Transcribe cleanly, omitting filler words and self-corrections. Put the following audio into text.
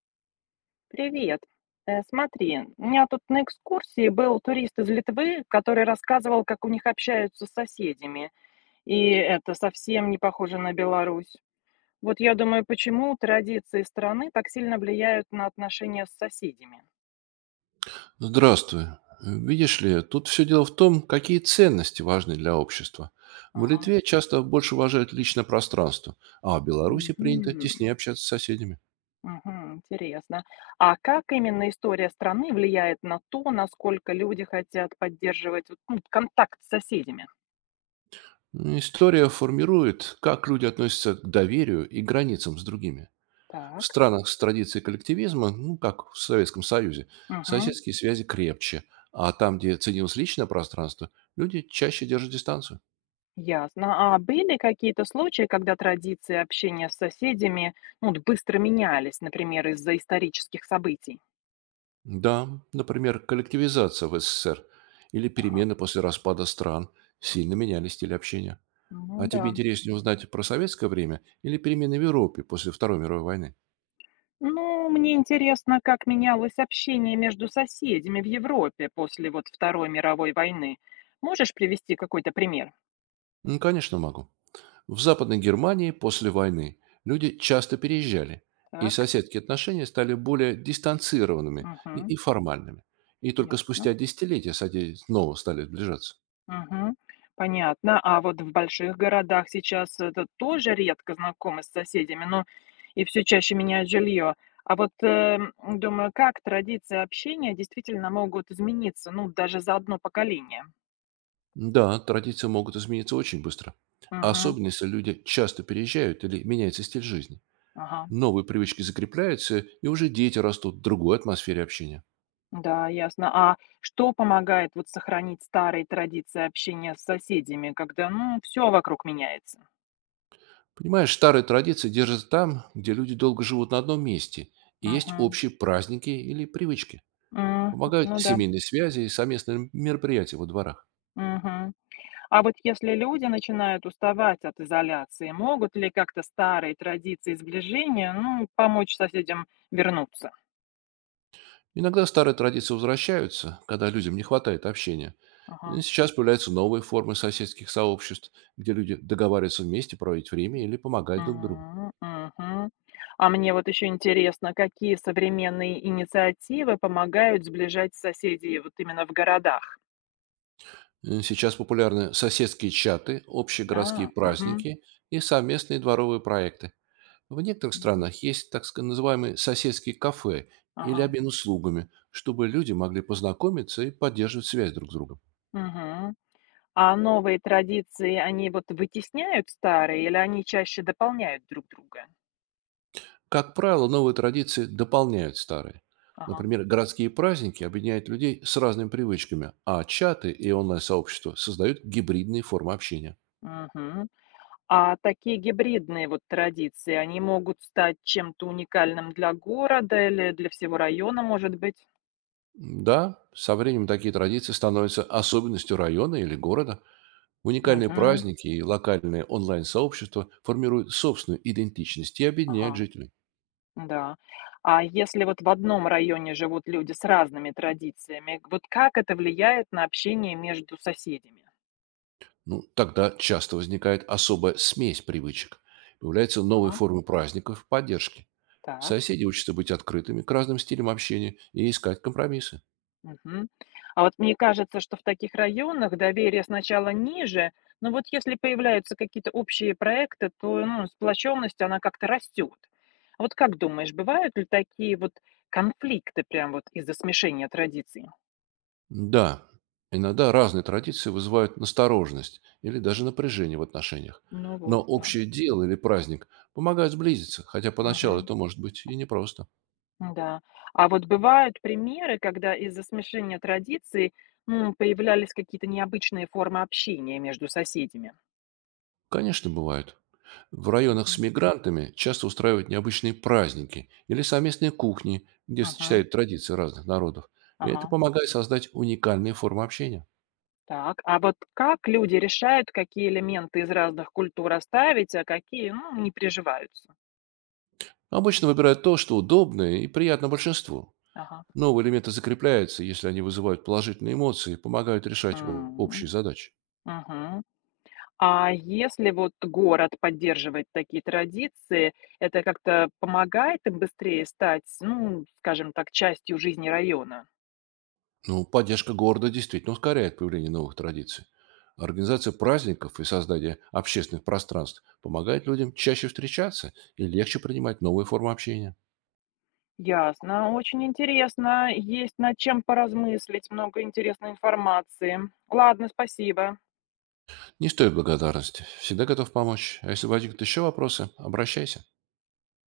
Привет. Смотри, у меня тут на экскурсии был турист из Литвы, который рассказывал, как у них общаются с соседями, и это совсем не похоже на Беларусь. Вот я думаю, почему традиции страны так сильно влияют на отношения с соседями. Здравствуй. Видишь ли, тут все дело в том, какие ценности важны для общества. В Ага. Литве часто больше уважают личное пространство, а в Беларуси принято Мгм. теснее общаться с соседями. Мгм. Интересно. А как именно история страны влияет на то, насколько люди хотят поддерживать вот, ну, контакт с соседями? История формирует, как люди относятся к доверию и границам с другими. В Так. странах с традицией коллективизма, ну, как в Советском Союзе, Мгм. соседские связи крепче, а там, где ценилось личное пространство, люди чаще держат дистанцию. Ясно. А были какие-то случаи, когда традиции общения с соседями, ну, вот быстро менялись, например, из-за исторических событий? Да, например, коллективизация в СССР или Ага. перемены после распада стран сильно меняли стиль общения. Ну А да. тебе интереснее узнать про советское время или перемены в Европе после Второй мировой войны? Ну, мне интересно, как менялось общение между соседями в Европе после вот Второй мировой войны. Можешь привести какой-то пример? Ну, конечно, могу. В Западной Германии после войны люди часто переезжали, и Так. соседские отношения стали более дистанцированными и, Угу. и формальными. И только Ясно. спустя десятилетия соседи снова стали сближаться. Мгм. Понятно. А вот в больших городах сейчас это тоже редко знакомы с соседями, но и все чаще меняют жилье. А вот думаю, как традиции общения действительно могут измениться, ну, даже за одно поколение. Да, традиции могут измениться очень быстро, Мгм. особенно если люди часто переезжают или меняется стиль жизни. Ага. Новые привычки закрепляются, и уже дети растут в другой атмосфере общения. Да, ясно. А что помогает вот сохранить старые традиции общения с соседями, когда, ну, все вокруг меняется? Понимаешь, старые традиции держатся там, где люди долго живут на одном месте, и есть Мгм. общие праздники или привычки. М. Помогают Ну да. семейные связи и совместные мероприятия во дворах. Мгм. А вот если люди начинают уставать от изоляции, могут ли как-то старые традиции сближения, ну, помочь соседям вернуться? Иногда старые традиции возвращаются, когда людям не хватает общения. Ага. Сейчас появляются новые формы соседских сообществ, где люди договариваются вместе проводить время или помогать друг другу. М, мгм. А мне вот еще интересно, какие современные инициативы помогают сближать соседей вот именно в городах? Сейчас популярны соседские чаты, общие городские А, мгм. праздники и совместные дворовые проекты. В некоторых странах есть называемые соседские кафе или Ага. обмен услугами, чтобы люди могли познакомиться и поддерживать связь друг с другом. Мгм. А новые традиции, они вот вытесняют старые или они чаще дополняют друг друга? Как правило, новые традиции дополняют старые. Ага. Например, городские праздники объединяют людей с разными привычками, а чаты и онлайн-сообщества создают гибридные формы общения. Мгм. А такие гибридные вот традиции, они могут стать чем-то уникальным для города или для всего района, может быть? Да, со временем такие традиции становятся особенностью района или города. Уникальные Мгм. праздники и локальные онлайн-сообщества формируют собственную идентичность и объединяют Ага, жителей. да. А если вот в одном районе живут люди с разными традициями, вот как это влияет на общение между соседями? Ну, тогда часто возникает особая смесь привычек. Появляются новые Ага, формы праздников поддержки. так. Соседи учатся быть открытыми к разным стилям общения и искать компромиссы. Мгм. А вот мне кажется, что в таких районах доверие сначала ниже, но вот если появляются какие-то общие проекты, то ну, сплоченность, она как-то растет. А вот как думаешь, бывают ли такие вот конфликты прям вот из-за смешения традиций? Да, иногда разные традиции вызывают настороженность или даже напряжение в отношениях. Ну вот, Но да. общее дело или праздник помогают сблизиться, хотя поначалу Мгм. это может быть и непросто. Да. А вот бывают примеры, когда из-за смешения традиций появлялись какие-то необычные формы общения между соседями? Конечно, бывают. В районах с Мгм. мигрантами часто устраивают необычные праздники или совместные кухни, где Мгм. сочетают традиции разных народов. И это Ага. помогает создать уникальные формы общения. Так, а вот как люди решают, какие элементы из разных культур оставить, а какие, ну, не приживаются? Обычно выбирают то, что удобно и приятно большинству. Ага. Новые элементы закрепляются, если они вызывают положительные эмоции и помогают решать общие М, задачи. мгм. А если вот город поддерживает такие традиции, это как-то помогает им быстрее стать, ну, скажем так, частью жизни района? Ну, поддержка города действительно ускоряет появление новых традиций. Организация праздников и создание общественных пространств помогает людям чаще встречаться и легче принимать новые формы общения. Ясно, очень интересно. Есть над чем поразмыслить, много интересной информации. Ладно, спасибо. Не стоит благодарности. Всегда готов помочь. А если возникнут еще вопросы, обращайся.